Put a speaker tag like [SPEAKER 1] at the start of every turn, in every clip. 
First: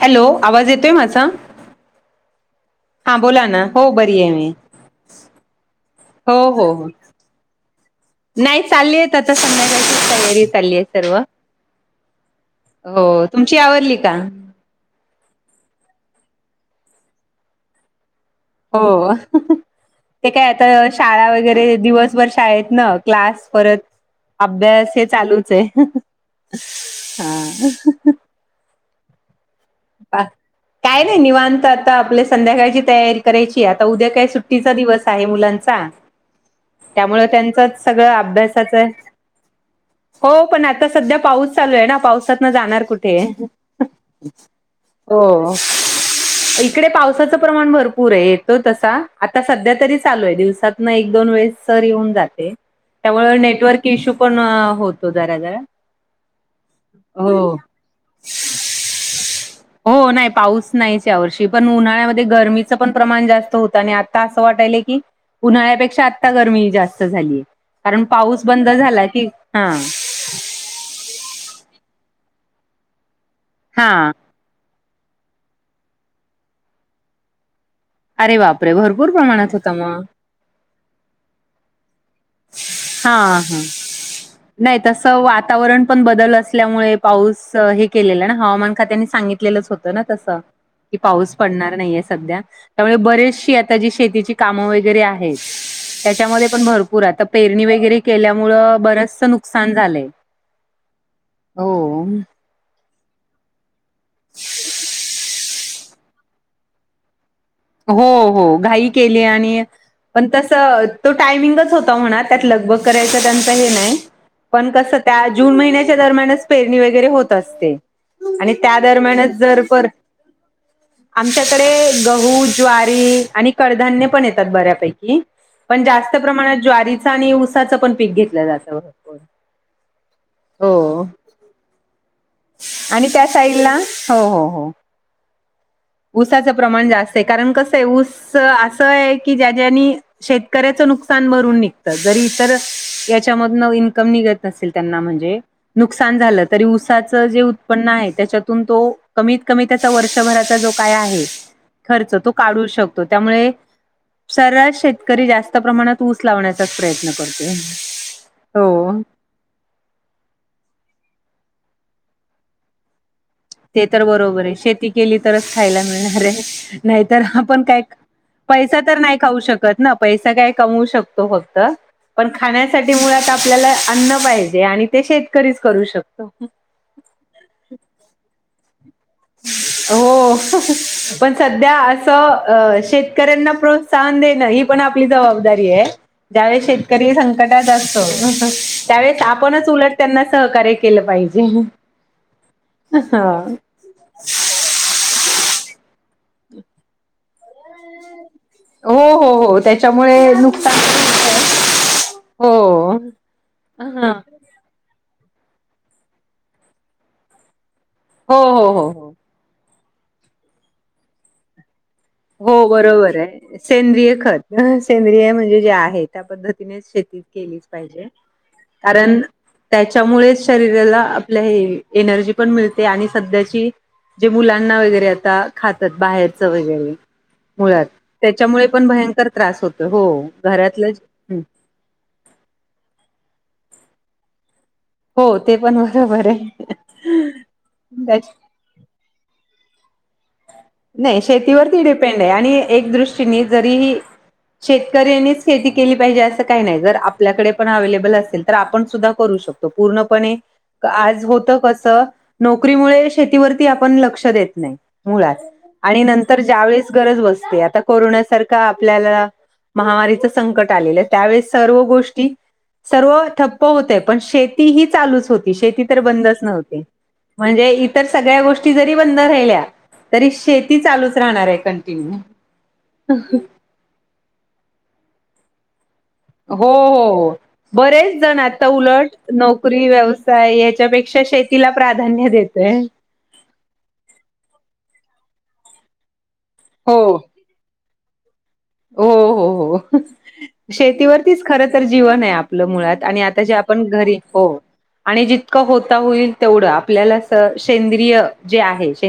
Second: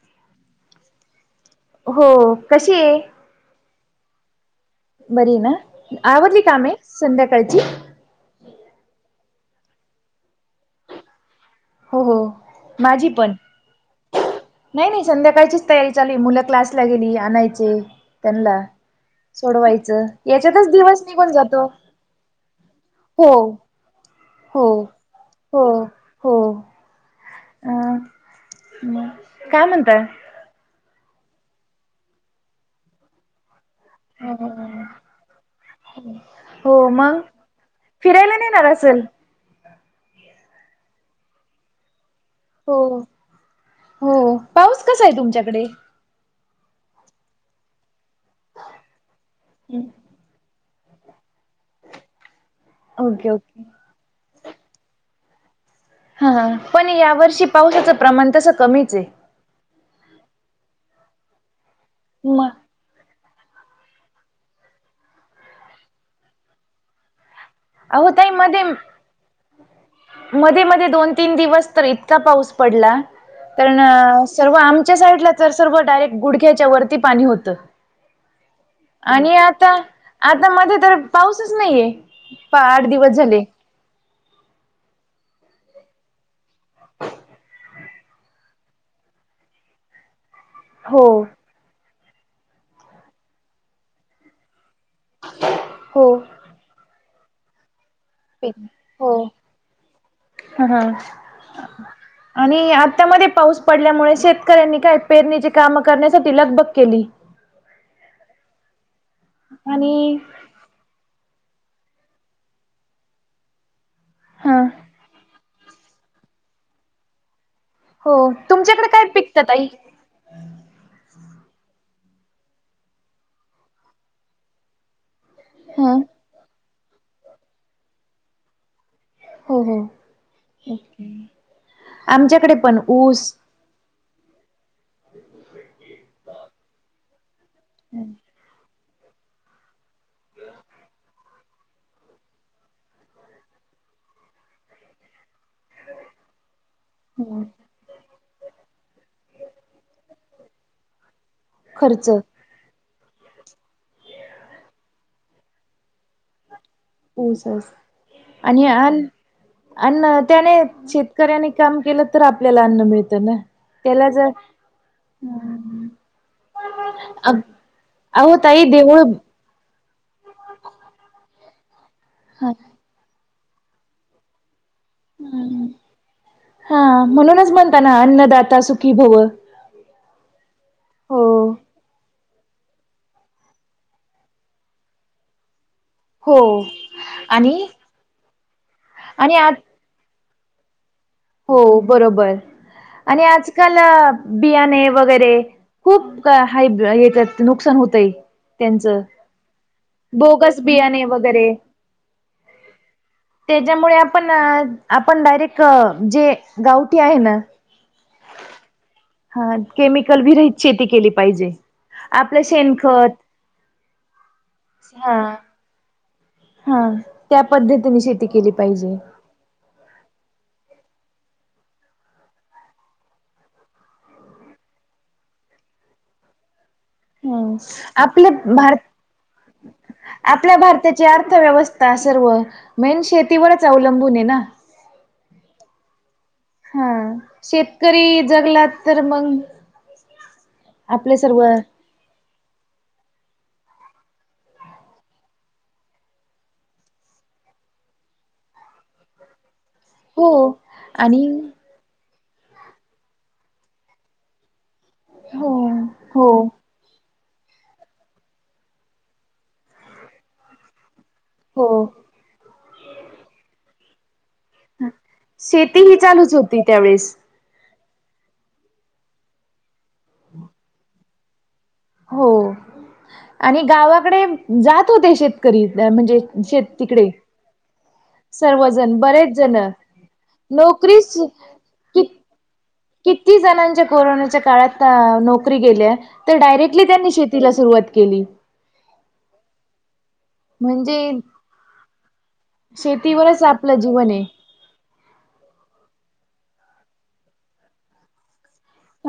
[SPEAKER 1] Hello. आवाज येतोय माझा?
[SPEAKER 2] हो कशी आहे
[SPEAKER 1] हा. बोला ना. हो बरी आहे मी.
[SPEAKER 2] बरी ना?
[SPEAKER 1] हो
[SPEAKER 2] आवरली
[SPEAKER 1] हो
[SPEAKER 2] कामे
[SPEAKER 1] हो
[SPEAKER 2] संध्याकाळची?
[SPEAKER 1] नाही. चालली आहेत आता संध्याकाळची तयारी चालली आहे सर्व.
[SPEAKER 2] हो हो माझी
[SPEAKER 1] हो
[SPEAKER 2] पण.
[SPEAKER 1] तुमची आवरली का
[SPEAKER 2] नाही नाही संध्याकाळचीच तयारी चालू आहे. मुलं क्लासला गेली, आणायचे. त्यांना
[SPEAKER 1] हो.
[SPEAKER 2] सोडवायचं
[SPEAKER 1] ते काय आता
[SPEAKER 2] याच्यातच दिवस
[SPEAKER 1] शाळा
[SPEAKER 2] निघून जातो
[SPEAKER 1] वगैरे, दिवसभर शाळेत ना?
[SPEAKER 2] हो
[SPEAKER 1] क्लास परत
[SPEAKER 2] हो
[SPEAKER 1] अभ्यास हे चालूच
[SPEAKER 2] हो
[SPEAKER 1] आहे.
[SPEAKER 2] हो
[SPEAKER 1] हा.
[SPEAKER 2] हं.
[SPEAKER 1] काय नाही निवांत आता. आपली संध्याकाळची तयारी. करायची. आता उद्या काय सुट्टीचा
[SPEAKER 2] अं,
[SPEAKER 1] दिवस आहे मुलांचा.
[SPEAKER 2] हो मग
[SPEAKER 1] त्यामुळे त्यांचच सगळं
[SPEAKER 2] फिरायला नेणार
[SPEAKER 1] अभ्यासाच-
[SPEAKER 2] असेल
[SPEAKER 1] हो. पण आता सध्या पाऊस चालू आहे ना, पावसातंन
[SPEAKER 2] हो
[SPEAKER 1] जाणार कुठे?
[SPEAKER 2] हो पाऊस कसा आहे
[SPEAKER 1] हो.
[SPEAKER 2] तुमच्याकडे
[SPEAKER 1] इकडे पावसाचं प्रमाण भर- पुर आहे. येतो तसा आता सध्या तरी चालू आहे. दिवसातन एक दोन वेळेस सर येऊन जाते.
[SPEAKER 2] ओके
[SPEAKER 1] त्यामुळे
[SPEAKER 2] ओके
[SPEAKER 1] नेटवर्क इश्यू पण होतो जरा जरा.
[SPEAKER 2] हा. पण या वर्षी
[SPEAKER 1] हो
[SPEAKER 2] पावसाचं प्रमाण तसं कमीच आहे.
[SPEAKER 1] हो. नाही पाऊस नाहीच या वर्षी. पण उन्हाळ्यामध्ये
[SPEAKER 2] मग
[SPEAKER 1] गरमी- च पण प्रमाण जास्त होतं. आणि आता असं वाटायलय की- उन्हाळ्यापेक्षा आता गरमी जास्त झालीय. कारण
[SPEAKER 2] अहो ताई
[SPEAKER 1] पाऊस
[SPEAKER 2] मध्ये
[SPEAKER 1] बंद झाला की हा.
[SPEAKER 2] मध्ये मध्ये दोन तीन दिवस तर इतका पाऊस पडला. पण-
[SPEAKER 1] हा
[SPEAKER 2] तेव्हा आमच्या साईडला तर सर्व डायरेक्ट गुडघ्याच्या वरती पाणी होतं.
[SPEAKER 1] अरे बापरे! भरपूर
[SPEAKER 2] आणि
[SPEAKER 1] प्रमाणात
[SPEAKER 2] आता
[SPEAKER 1] होता मग.
[SPEAKER 2] आता मध्ये तर पाऊसच नाहीये. आठ दिवस
[SPEAKER 1] हा
[SPEAKER 2] झाले.
[SPEAKER 1] हा. नाही तसं वातावरण पण बदल असल्यामुळे पाऊस हे केलेलं ना? हवामान खात्याने सांगितलेलंच होतं- होतं ना तसं. कि
[SPEAKER 2] हो
[SPEAKER 1] पाऊस पडणार नाहीये सध्या. त्यामुळे बरेचशी आता जी शेतीची कामं वगैरे आहे- आहेत.
[SPEAKER 2] हो
[SPEAKER 1] त्याच्यामधे पण भरपूर आता पेरणी वगैरे- केल्यामुळं
[SPEAKER 2] हो
[SPEAKER 1] बरचसं नुकसान झालंय.
[SPEAKER 2] ह ह
[SPEAKER 1] हो.
[SPEAKER 2] आणि आत्ता मध्ये पाऊस पडल्यामुळे शेतकऱ्यांनी काय पेरणीची काम करण्यासाठी लगबग केली.
[SPEAKER 1] हो हो. घाई केली आणि
[SPEAKER 2] आणि
[SPEAKER 1] पण तस- तो टायमिंगच होता म्हणा. त्यात लगबग करायचं त्यांच हे नाही.
[SPEAKER 2] हा
[SPEAKER 1] पण कसं? त्या जून महिन्याच्या दरम्यानच पेरणी वगैरे होत असते.
[SPEAKER 2] हो
[SPEAKER 1] आणि त्या
[SPEAKER 2] तुमच्याकडे काय
[SPEAKER 1] दरम्यानच
[SPEAKER 2] पिकत
[SPEAKER 1] जर
[SPEAKER 2] ताई?
[SPEAKER 1] पर, आमच्याकडे गहू- ज्वारी आणि कडधान्य पण येतात बऱ्यापैकी. पण
[SPEAKER 2] ह
[SPEAKER 1] जास्त प्रमाणात- ज्वारीच आणि ऊसाचं पण पीक घेतलं जातं भरपूर.
[SPEAKER 2] हो,
[SPEAKER 1] हो
[SPEAKER 2] आमच्याकडे पण ऊस
[SPEAKER 1] [unintelligible] ना, हो, हो, हो. ऊसाचं प्रमाण जास्त ये, कारण कस आहे ऊस असं आहे की, ज्यांनी ज्यांनी शेतकऱ्याचं नुकसान भरून निघतं, जरी इतर याच्यामधन इन्कम निघत नसेल त्यांना म्हणजे नुकसान झालं तरी त्याच जे
[SPEAKER 2] हो
[SPEAKER 1] उत्पन्न आहे, त्याच्यातून तो कमीत-कमी त्याच वर्षभराचा जो काय आहे खर्च तो काढू शकतो, त्यामुळे सरास शेतकरी जास्त प्रमाणात ऊस लावण्याचाच प्रयत्न करतो,
[SPEAKER 2] ऊसच आणि
[SPEAKER 1] हो.
[SPEAKER 2] अन अन्न त्याने, शेतकऱ्याने काम केलं तर आपल्याला अन्न मिळतं ना.
[SPEAKER 1] ते तर
[SPEAKER 2] त्याला जर
[SPEAKER 1] बरोबर आहे, शेती केली तरच खायला मिळणार आहे, नाहीतर आपण काय
[SPEAKER 2] अहो ताई
[SPEAKER 1] पैसा तर
[SPEAKER 2] देऊळ
[SPEAKER 1] नाही खाऊ शकत ना? पैसा काय कमू शकतो फक्त, पण खाण्यासाठी मुळात आपल्याला अन्न पाहिजे, आणि ते शेतकरीच करू शकतो.
[SPEAKER 2] हा, म्हणूनच म्हणताना अन्नदाता सुखी भव.
[SPEAKER 1] हो, पण
[SPEAKER 2] हो
[SPEAKER 1] सध्या असं शेतकऱ्यांना प्रो त्साहन देणं, ही पण आपली जबाबदारी आहे.
[SPEAKER 2] हो
[SPEAKER 1] ज्यावेळेस शेतकरी
[SPEAKER 2] आणि
[SPEAKER 1] संकटात असतो, त्यावेळेस
[SPEAKER 2] आणि आ
[SPEAKER 1] आपणच उलट त्यांना सहकार्य केलं पाहिजे.
[SPEAKER 2] हो, बरोबर.
[SPEAKER 1] हा
[SPEAKER 2] आणि आजकाल बियाणे वगैरे खूप [unintelligible] नुकसान होतय
[SPEAKER 1] हो
[SPEAKER 2] त्यांचं
[SPEAKER 1] हो हो त्याच्यामुळे
[SPEAKER 2] बोगस
[SPEAKER 1] नुकसान
[SPEAKER 2] बियाणे वगैरे
[SPEAKER 1] पण होतंय. हो
[SPEAKER 2] त्याच्यामुळे
[SPEAKER 1] हा
[SPEAKER 2] आपण आपण डायरेक्ट, जे गावठी आहे ना?
[SPEAKER 1] हो. हो. हो. हो.
[SPEAKER 2] हा, केमिकल विरहित शेती केली पाहिजे. आपलं
[SPEAKER 1] हो बरोबर
[SPEAKER 2] शेणखत
[SPEAKER 1] आहे, सेंद्रिय खत,
[SPEAKER 2] हा
[SPEAKER 1] सेंद्रिय म्हणजे जे आहेत. त्या पद्धतीने
[SPEAKER 2] हा
[SPEAKER 1] शेती
[SPEAKER 2] त्या
[SPEAKER 1] केलीच
[SPEAKER 2] पद्धतीने
[SPEAKER 1] पाहिजे,
[SPEAKER 2] शेती केली पाहिजे
[SPEAKER 1] कारण त्याच्यामुळेच शरीराला आपल्या हे एनर्जी पण मिळते, आणि सध्याची जे मुलांना वगैरे आता खातात, बाहेरच वगैरे
[SPEAKER 2] ह
[SPEAKER 1] मुळात
[SPEAKER 2] आपल्या
[SPEAKER 1] त्याच्यामुळे पण
[SPEAKER 2] भारत
[SPEAKER 1] भयंकर त्रास होतो, हो घरातलं
[SPEAKER 2] [unintelligible] व्यवस्था सर्व, मेन शेतीवरच अवलंबून आहे ना.
[SPEAKER 1] हो, ते पण बरोबर आहे.
[SPEAKER 2] हा, शेतकरी
[SPEAKER 1] त्याच
[SPEAKER 2] जगलात तर मग आपले
[SPEAKER 1] नाही
[SPEAKER 2] सर्व
[SPEAKER 1] शेतीवरती डिपेंड आहे, आणि एक दृष्टीने जरीही शेतकऱ्यांनीच खेती केली पाहिजे, असं काही नाही. जर आपल्याकडे पण अवे्लेबल असेल, तर आपण सुद्धा करू शकतो. त
[SPEAKER 2] हो
[SPEAKER 1] पूर्णपणे, आज
[SPEAKER 2] आणि
[SPEAKER 1] होतं कसं नोकरीमुळे शेतीवरती आपण लक्ष देत नाही, मुळात.
[SPEAKER 2] हो
[SPEAKER 1] आणि
[SPEAKER 2] हो
[SPEAKER 1] नंतर ज्या वेळेस गरज बसते, आता कोरोनासारखा आपल्याला महामारीच संकट आलेलं, त्यावेळेस
[SPEAKER 2] हो
[SPEAKER 1] सर्व गोष्टी सर्व ठप्प होतय, पण शेती ही चालूच होती, शेती
[SPEAKER 2] ही
[SPEAKER 1] तर
[SPEAKER 2] चालूच
[SPEAKER 1] बंदच
[SPEAKER 2] होती
[SPEAKER 1] नव्हती.
[SPEAKER 2] त्यावेेळेस
[SPEAKER 1] म्हणजे इतर सगळ्या गोष्टी जरी बंद राहिल्या, तरी शेती चालूच राहणार आहे, क
[SPEAKER 2] हो
[SPEAKER 1] [inaudible]
[SPEAKER 2] आणि गावाकडे जात होते शेतकरी, म्हणजे
[SPEAKER 1] हो.
[SPEAKER 2] शेत
[SPEAKER 1] हो.
[SPEAKER 2] तिकडे
[SPEAKER 1] हो. बरेच जण आता
[SPEAKER 2] सर्वजण
[SPEAKER 1] उलट,
[SPEAKER 2] बरेच जण
[SPEAKER 1] नोकरी, व्यवसाय,
[SPEAKER 2] नोकरीच
[SPEAKER 1] याच्यापेक्षा शेतीला
[SPEAKER 2] कि
[SPEAKER 1] प्राधान्य देतय.
[SPEAKER 2] किती जणांच्या कोरोनाच्या काळात नोकरी गेल्या, तर डायरेक्टली त्यांनी
[SPEAKER 1] हो
[SPEAKER 2] श तिला सुरुवात केली.
[SPEAKER 1] हो. हो. हो.
[SPEAKER 2] म्हणजे
[SPEAKER 1] शेतीवरतीच खर तर जीवन आहे आपलं मुळात, आणि
[SPEAKER 2] शेतीवरच
[SPEAKER 1] आता जे
[SPEAKER 2] आपलं
[SPEAKER 1] आपण
[SPEAKER 2] जीवन
[SPEAKER 1] घरी
[SPEAKER 2] आहे
[SPEAKER 1] हो आणि जितकं होता होईल तेवढं, आपल्याला स सेंद्रिय जे आहे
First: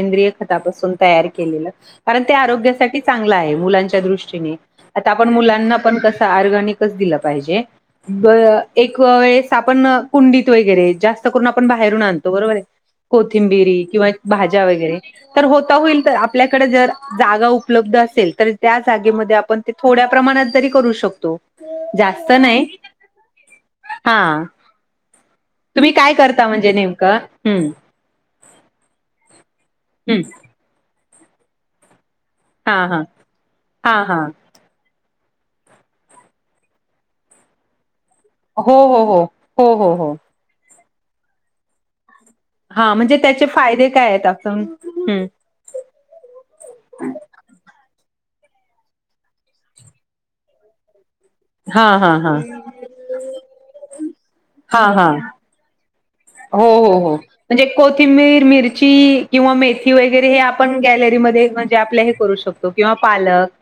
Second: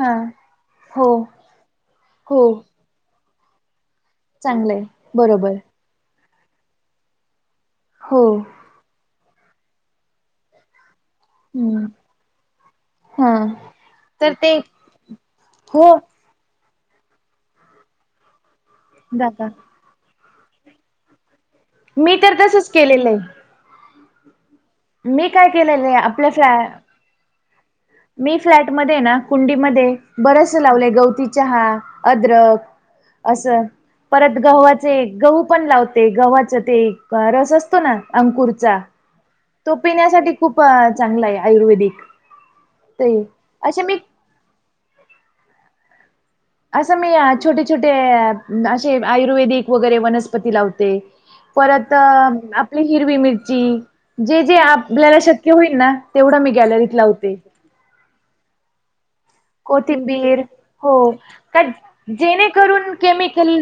[SPEAKER 2] हा
[SPEAKER 1] खासून
[SPEAKER 2] हो
[SPEAKER 1] तयार के कारण ते
[SPEAKER 2] हो
[SPEAKER 1] आरोग्यासाठी चांगलं आहे मुलांच्या दृष्टी.
[SPEAKER 2] चांगलंय
[SPEAKER 1] आता आपण
[SPEAKER 2] बरोबर
[SPEAKER 1] मुलांना पण कस अर्गनिकच दिलं पाहिजे.
[SPEAKER 2] हो
[SPEAKER 1] एक वेळेस आपण कुंडीत वगैरे जास्त करून आपण
[SPEAKER 2] हम्म
[SPEAKER 1] बाहेरून आणतो बरोबर आहे.
[SPEAKER 2] हा
[SPEAKER 1] कोथिंबिरी किंवा
[SPEAKER 2] तर ते
[SPEAKER 1] भाज्या वगैरे तर होता
[SPEAKER 2] हो
[SPEAKER 1] होईल तर आपल्याकडे जर. जागा उपलब्ध असेल तर त्या जागेमध्ये
[SPEAKER 2] दादा
[SPEAKER 1] आपण ते थोड्या प्रमाणात जरी करू शकतो.
[SPEAKER 2] मी
[SPEAKER 1] जास्त
[SPEAKER 2] तर
[SPEAKER 1] नाही
[SPEAKER 2] तसच केलेलं आहे
[SPEAKER 1] हा.
[SPEAKER 2] मी काय केलेलं
[SPEAKER 1] तुम्ही
[SPEAKER 2] आहे
[SPEAKER 1] काय
[SPEAKER 2] आपल्या
[SPEAKER 1] करता
[SPEAKER 2] फ्लॅ
[SPEAKER 1] म्हणजे नेमकं हम्.
[SPEAKER 2] मी फ्लॅट मध्ये ना कुंडी मध्ये
[SPEAKER 1] हम्म
[SPEAKER 2] बरस लावले गवती चहा, अद्रक,
[SPEAKER 1] हा हा
[SPEAKER 2] असं
[SPEAKER 1] हा हा
[SPEAKER 2] परत गववात. गहू पण लावते गव्हाचा ते रस असतो ना
[SPEAKER 1] हो
[SPEAKER 2] अंकुरचा.
[SPEAKER 1] हो हो हो
[SPEAKER 2] तो
[SPEAKER 1] हो हो
[SPEAKER 2] पिण्यासाठी खूप चांगला आहे आयुर्वेदिक.
[SPEAKER 1] हा
[SPEAKER 2] ते
[SPEAKER 1] म्हणजे त्याचे
[SPEAKER 2] असे
[SPEAKER 1] फायदे
[SPEAKER 2] मी
[SPEAKER 1] काय आहेत आप
[SPEAKER 2] असं मी छोटे छोटे असे आयुर्वेदिक वगैरे वनस्पती लावते.
[SPEAKER 1] हा
[SPEAKER 2] परत
[SPEAKER 1] हा हा
[SPEAKER 2] आपली हिरवी मिरची जे जे
[SPEAKER 1] हा हा
[SPEAKER 2] आपल्याला शक्य होईल ना,, तेवढं मी
[SPEAKER 1] हो हो
[SPEAKER 2] गॅलरीत
[SPEAKER 1] हो
[SPEAKER 2] लावते.
[SPEAKER 1] म्हणजे कोथिंबीर मिरची. किंवा मेथी वगैरे हे
[SPEAKER 2] कोथिंबीर
[SPEAKER 1] आपण
[SPEAKER 2] हो
[SPEAKER 1] गॅलरीमध्ये
[SPEAKER 2] का
[SPEAKER 1] म्हणजे आपल्या हे करू शकतो किंवा
[SPEAKER 2] जेणेकरून
[SPEAKER 1] पालक,
[SPEAKER 2] केमिकल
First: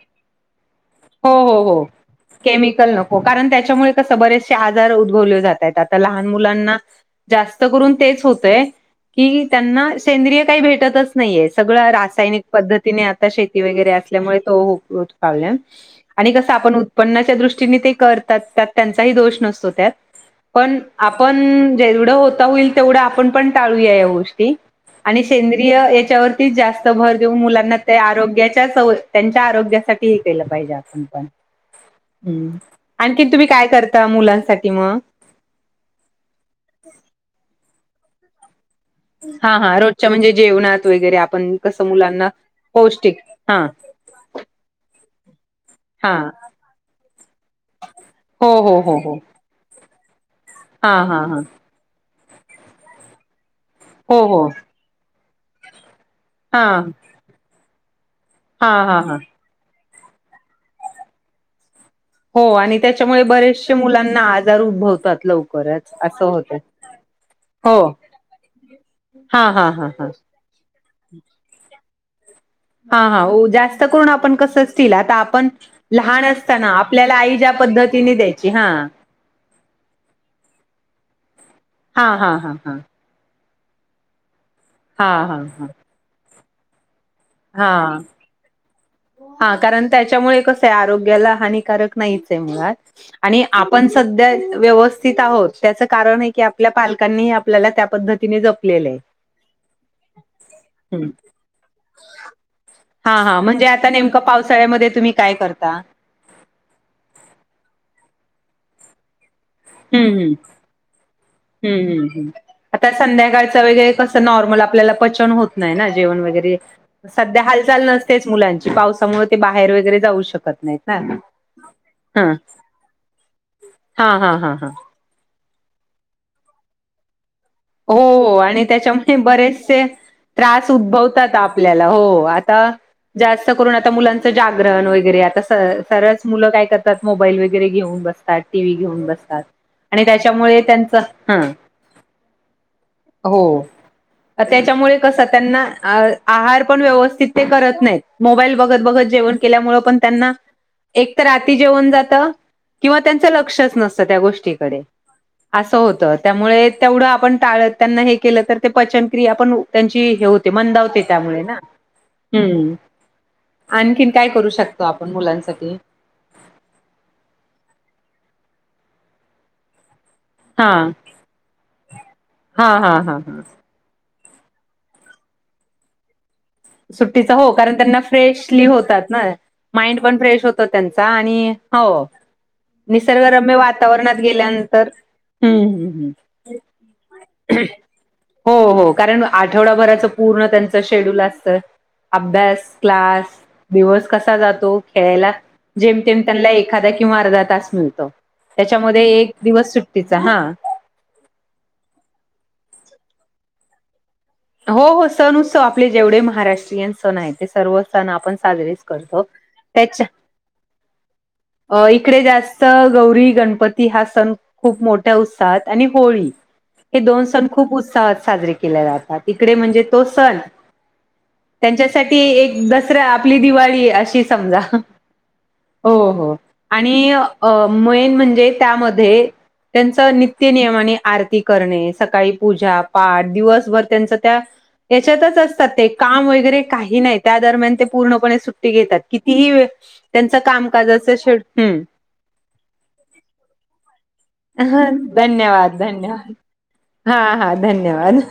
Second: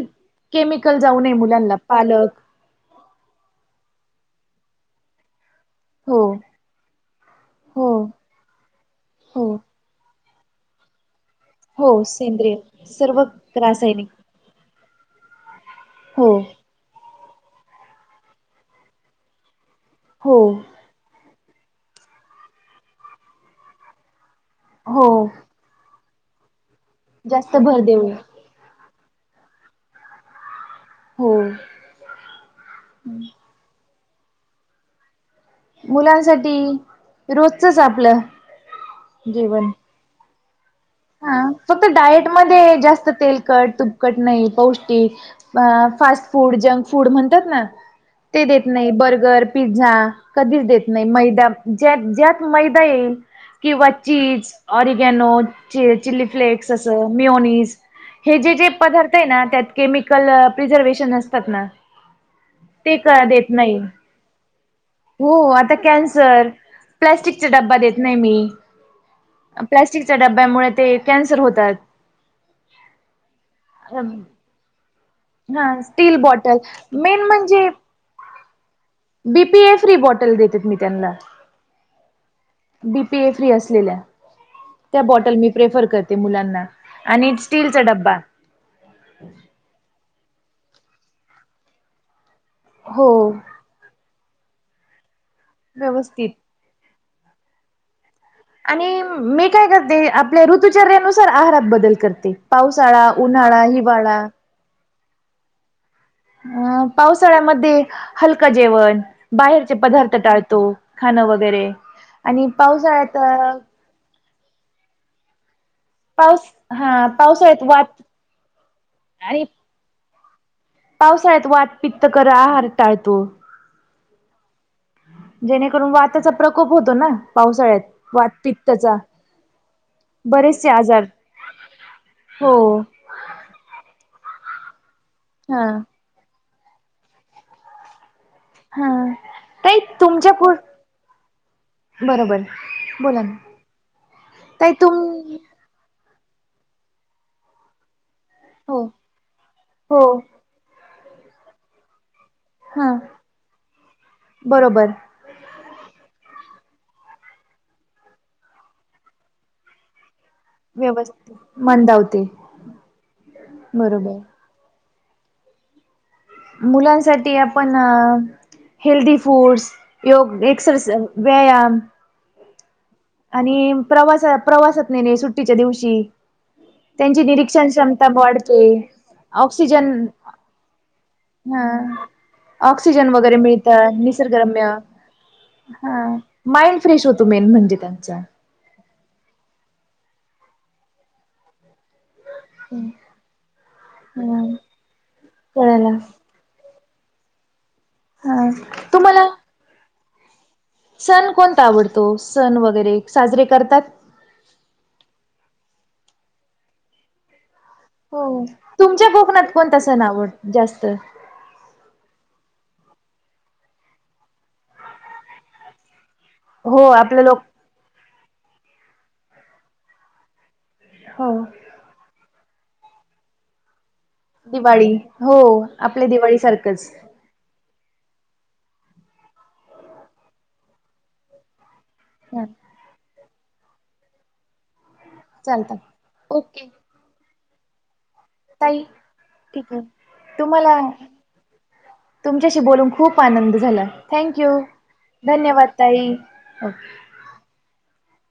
[SPEAKER 2] केमिकल जाऊ नये
[SPEAKER 1] हो हो
[SPEAKER 2] मुलांना
[SPEAKER 1] हो
[SPEAKER 2] पालक.
[SPEAKER 1] केमिकल नको कारण त्याच्यामुळे कस बरेचसे आजार उद्भवले जात आहेत आता
[SPEAKER 2] हो
[SPEAKER 1] लहान मुलांना. जास्त
[SPEAKER 2] हो
[SPEAKER 1] करून तेच होतय की
[SPEAKER 2] हो
[SPEAKER 1] त्यांना सेंद्रिय काही भेटत अस, नाहीे
[SPEAKER 2] हो
[SPEAKER 1] सगळं रासायनिक
[SPEAKER 2] सेंद्रिय
[SPEAKER 1] पद्धतीने
[SPEAKER 2] सर्व
[SPEAKER 1] आता शेती वगैरे
[SPEAKER 2] रासायनिक
[SPEAKER 1] असल्यामुळे तो उकावला.
[SPEAKER 2] हो
[SPEAKER 1] आणि कसं आपण उत्पन्नाच्या दृष्टीने ते करतात त्यात त्यांचाही दोष नसतो त्यात.
[SPEAKER 2] हो.
[SPEAKER 1] पण आपण जेवढ होता होईल तेवढ आपण पण टाळूया या गोष्टीे.
[SPEAKER 2] हो
[SPEAKER 1] याच्यावरतीच जास्त भर देऊन
[SPEAKER 2] जास्त
[SPEAKER 1] मुलांना
[SPEAKER 2] भर
[SPEAKER 1] ते
[SPEAKER 2] देऊ
[SPEAKER 1] आरोग्याच्या. त्यांच्या आरोग्यासाठी के पाहिजे
[SPEAKER 2] हो
[SPEAKER 1] आपण आणखी तुम्ही काय कर मुलांसाठी मग.
[SPEAKER 2] मुलांसाठी रोजचच आपलं.
[SPEAKER 1] हा
[SPEAKER 2] जेवण
[SPEAKER 1] हा रोजच्या म्हणजे जेवणात वगैरे
[SPEAKER 2] हा
[SPEAKER 1] आपण
[SPEAKER 2] फक्त
[SPEAKER 1] कसं मुलांना पौष्टिक हा.
[SPEAKER 2] कट नाहीई पौष्टिक
[SPEAKER 1] हा
[SPEAKER 2] फास्ट फूड जंक फूड म्हणतात ना. ते
[SPEAKER 1] हो
[SPEAKER 2] देत
[SPEAKER 1] हो
[SPEAKER 2] नाही
[SPEAKER 1] हो हो
[SPEAKER 2] बर्गर पिझ्झा कधीच देत
[SPEAKER 1] हा
[SPEAKER 2] नाही
[SPEAKER 1] हा हा
[SPEAKER 2] मैदा ज्यात ज्यात मैदा येईल किंवा
[SPEAKER 1] हो हो
[SPEAKER 2] चीज ऑरिगॅनो. चिली
[SPEAKER 1] हा
[SPEAKER 2] फ्लेक्स असं मिोनीस हे जे जे
[SPEAKER 1] हा हा
[SPEAKER 2] पदार्थ
[SPEAKER 1] हा
[SPEAKER 2] आहे ना त्यात केमिकल प्रिझर्वेशन असतात ना,,
[SPEAKER 1] हो आणि
[SPEAKER 2] ते
[SPEAKER 1] त्याच्यामुळे
[SPEAKER 2] देत
[SPEAKER 1] बरेचसे
[SPEAKER 2] नाही
[SPEAKER 1] मुलांना आजार उद्भवतात लवकरच असं होत.
[SPEAKER 2] प्लाॅस्टिकचा डबबा
[SPEAKER 1] हो
[SPEAKER 2] देत नाही मी.
[SPEAKER 1] हा हा हा. हा
[SPEAKER 2] डब्यामुळे कन्सर होतात.
[SPEAKER 1] हा हा जास्त करून आपण कस असतील आ आपण
[SPEAKER 2] हा स्टील
[SPEAKER 1] लहान
[SPEAKER 2] बॉटल
[SPEAKER 1] असताना आपल्याला
[SPEAKER 2] मेन
[SPEAKER 1] आई ज्या पद्धतीने द्यायची हा.
[SPEAKER 2] बीपी ए फ्री बॉटल देतेत मी त्यांना.
[SPEAKER 1] हा हा हा हां.
[SPEAKER 2] बीपी ए फ्री असलेल्या त्या
[SPEAKER 1] हा
[SPEAKER 2] बॉटल
[SPEAKER 1] हा
[SPEAKER 2] मी
[SPEAKER 1] हा
[SPEAKER 2] प्रेफर करते मुलांना. आणि स्टीलचा
[SPEAKER 1] हा
[SPEAKER 2] डब्बा.
[SPEAKER 1] हा कारण त्याच्यामुळे कस आहे आरोग्याला हानिकारक नाहीच आहे मुळात
[SPEAKER 2] हो
[SPEAKER 1] आणि आपण सध्या व्यवस्थित आहोत त्याचं कारण
[SPEAKER 2] व्यवस्थित
[SPEAKER 1] आहे की आपल्या पालकांनीही आपल्याला त्या पद्धती.
[SPEAKER 2] आणि मी काय करते आपल्या
[SPEAKER 1] हम्म
[SPEAKER 2] ऋतुचर््यानुसार आहारात बदल करते पावसाळा.
[SPEAKER 1] ह हा
[SPEAKER 2] उन्हाळा
[SPEAKER 1] म्हणजे आता
[SPEAKER 2] हिवाळा
[SPEAKER 1] नेमकं पावसाळ्यामध्ये तुम्ही काय करता.
[SPEAKER 2] अ पावसाळ्यामध्ये हलका जेवण बाहेर.
[SPEAKER 1] हम्म
[SPEAKER 2] पदार्थ
[SPEAKER 1] हम्म
[SPEAKER 2] टाळतो खाणं वगैरे
[SPEAKER 1] हम्म हम्म हम्म.
[SPEAKER 2] आणि
[SPEAKER 1] आता
[SPEAKER 2] पावसाळ्यात
[SPEAKER 1] संध्याकाळचं वगैरे कसं नॉर्मल आपल्याला पचन होत नाही ना. जेवण
[SPEAKER 2] पाऊस
[SPEAKER 1] वगैरे
[SPEAKER 2] हा
[SPEAKER 1] सध्या
[SPEAKER 2] पावसाळ्यात
[SPEAKER 1] हालचाल
[SPEAKER 2] वात
[SPEAKER 1] नसतेच मुलांची पावसामुळे ते
[SPEAKER 2] आणि
[SPEAKER 1] बाहेर वगैरे जाऊ शकत नाहीत ना.
[SPEAKER 2] पावसाळ्यात वात पित्त कर
[SPEAKER 1] हा
[SPEAKER 2] आहार टाळतो
[SPEAKER 1] हा हा हा हा
[SPEAKER 2] जेणेकरून वात्याचा प्रकोप होतो ना पावसाळ्यात वात
[SPEAKER 1] हो आणि
[SPEAKER 2] पित्तचा
[SPEAKER 1] त्याच्यामुळे बरेचसे
[SPEAKER 2] बरेचसे
[SPEAKER 1] त्रास
[SPEAKER 2] आजार
[SPEAKER 1] उद्भवतात आपल्याला हो आता जास्त करून आता मुलांचं जागरण वगैरे आता स
[SPEAKER 2] हा
[SPEAKER 1] सर मुलं काय करतात मोबाईल वगैरे घेऊन बस टी व्ही
[SPEAKER 2] हा
[SPEAKER 1] घेऊन बसतात
[SPEAKER 2] ताई
[SPEAKER 1] आणि
[SPEAKER 2] तुमच्या पु
[SPEAKER 1] त्याच्यामुळे त्यांच हा
[SPEAKER 2] बरोबर बोला
[SPEAKER 1] हो
[SPEAKER 2] ना ताई तुम
[SPEAKER 1] त्याच्यामुळे कसं त्यांना अ आहार पण व्यवस्थित ते करत नाहीत मोबाईल
[SPEAKER 2] हो
[SPEAKER 1] बघत बघत जेवण केल्यामुळे पण
[SPEAKER 2] हो
[SPEAKER 1] त्यांना एक तर आाती जेवण जात
[SPEAKER 2] हा
[SPEAKER 1] किंवा त्यांचं लक्षच नसतं त्या गोष्टीकडे
[SPEAKER 2] बरोबर
[SPEAKER 1] असं होत त्यामुळे तेवढं आपण टाळत त्यांना हे केलं तर ते पचनक्रिया पण त्यांची हो मंदावते
[SPEAKER 2] व्यवस्थित
[SPEAKER 1] त्यामुळे ना
[SPEAKER 2] मंदावते
[SPEAKER 1] आणखीन
[SPEAKER 2] बरोबर
[SPEAKER 1] काय करू शक आपण मुलांनसाठी
[SPEAKER 2] मुलांनसाठी आपण हेल्दी फूडस योग
[SPEAKER 1] हा
[SPEAKER 2] एक्सरस व्यायाम
[SPEAKER 1] हा हा हां
[SPEAKER 2] आणि प्रवास प्रवासात नाही नाही सुट्टीच्या दिवशी त्यांची
[SPEAKER 1] सुट्टीचा हो
[SPEAKER 2] निरीक्षण
[SPEAKER 1] कारण त्यांना
[SPEAKER 2] क्षमता वाढते
[SPEAKER 1] फ्रेशली होतात ना
[SPEAKER 2] ऑक्सिजन
[SPEAKER 1] माइंड पण फ्रेश होत त्यांचा आणि
[SPEAKER 2] हा
[SPEAKER 1] हो
[SPEAKER 2] ऑक्सिजन वगैरे
[SPEAKER 1] निसर्गरम्य
[SPEAKER 2] मिळतं
[SPEAKER 1] वातावरणात
[SPEAKER 2] निसर्गरम्य
[SPEAKER 1] गेल्यानंतर हम्म हम्म
[SPEAKER 2] हा
[SPEAKER 1] हम्म
[SPEAKER 2] माइंड फ्रेश होतो मेन म्हणजे त्यांचा
[SPEAKER 1] हो हो कारण आठवडाभराच पूर्ण त्यांच शेड्यूल असत अभ्यास क्लास दिवस कसा
[SPEAKER 2] हा
[SPEAKER 1] जातो खेळायला
[SPEAKER 2] कळाला
[SPEAKER 1] जेमतेम त्यांना एखादा किंवा अर्धा तास मिळतो
[SPEAKER 2] हा
[SPEAKER 1] त्याच्यामध्ये
[SPEAKER 2] तुम्हाला
[SPEAKER 1] एक दिवस सुट्टीचा हा
[SPEAKER 2] सण कोणता आवडतो सण वगैरे साजरे करतात
[SPEAKER 1] हो हो सण उत्सव आपले जेवढे महाराष्ट्रीयन सण आहे ते सर्व सण
[SPEAKER 2] हो
[SPEAKER 1] आपण साजरेच
[SPEAKER 2] तुमच्या
[SPEAKER 1] करतो
[SPEAKER 2] कोकणात कोणता सण
[SPEAKER 1] त्याच्या
[SPEAKER 2] आवड जास्त
[SPEAKER 1] अ इकडे जास्त गौरी गणपती हा सण खूप मोठ्या उत्साहात आणि होळी
[SPEAKER 2] हो
[SPEAKER 1] हे
[SPEAKER 2] आपल्या
[SPEAKER 1] दोन
[SPEAKER 2] लोक
[SPEAKER 1] सण खूप उत्साहात साजरे केले जातात इकडे म्हणजे तो सण
[SPEAKER 2] हो
[SPEAKER 1] त्यांच्यासाठी एक दसरा आपली दिवाळी अशी समजा
[SPEAKER 2] दिवाळी हो आपल्या
[SPEAKER 1] हो हो
[SPEAKER 2] दिवाळी सारखंच
[SPEAKER 1] आणि अ मेन म्हणजे त्यामध्ये त्यांच नित्य नियम आणि आर्थिक करणे सकाळी
[SPEAKER 2] हा
[SPEAKER 1] पूजा पाठ दिवसभर त्यांच त्या याच्यातच असतात
[SPEAKER 2] चालत
[SPEAKER 1] ते काम वगैरे
[SPEAKER 2] ओके
[SPEAKER 1] काही नाही त्या दरम्यान ते पूर्णपणे सुट्टी
[SPEAKER 2] ताई
[SPEAKER 1] घेतात कितीही वे
[SPEAKER 2] ठीक आहे
[SPEAKER 1] त्यांच
[SPEAKER 2] तुम्हाला
[SPEAKER 1] कामकाजच शेड्युल
[SPEAKER 2] तुमच्याशी बोलून खूप आनंद झाला थँक यू
[SPEAKER 1] हम्म
[SPEAKER 2] धन्यवाद ताई
[SPEAKER 1] धन्यवाद हा हा धन्यवाद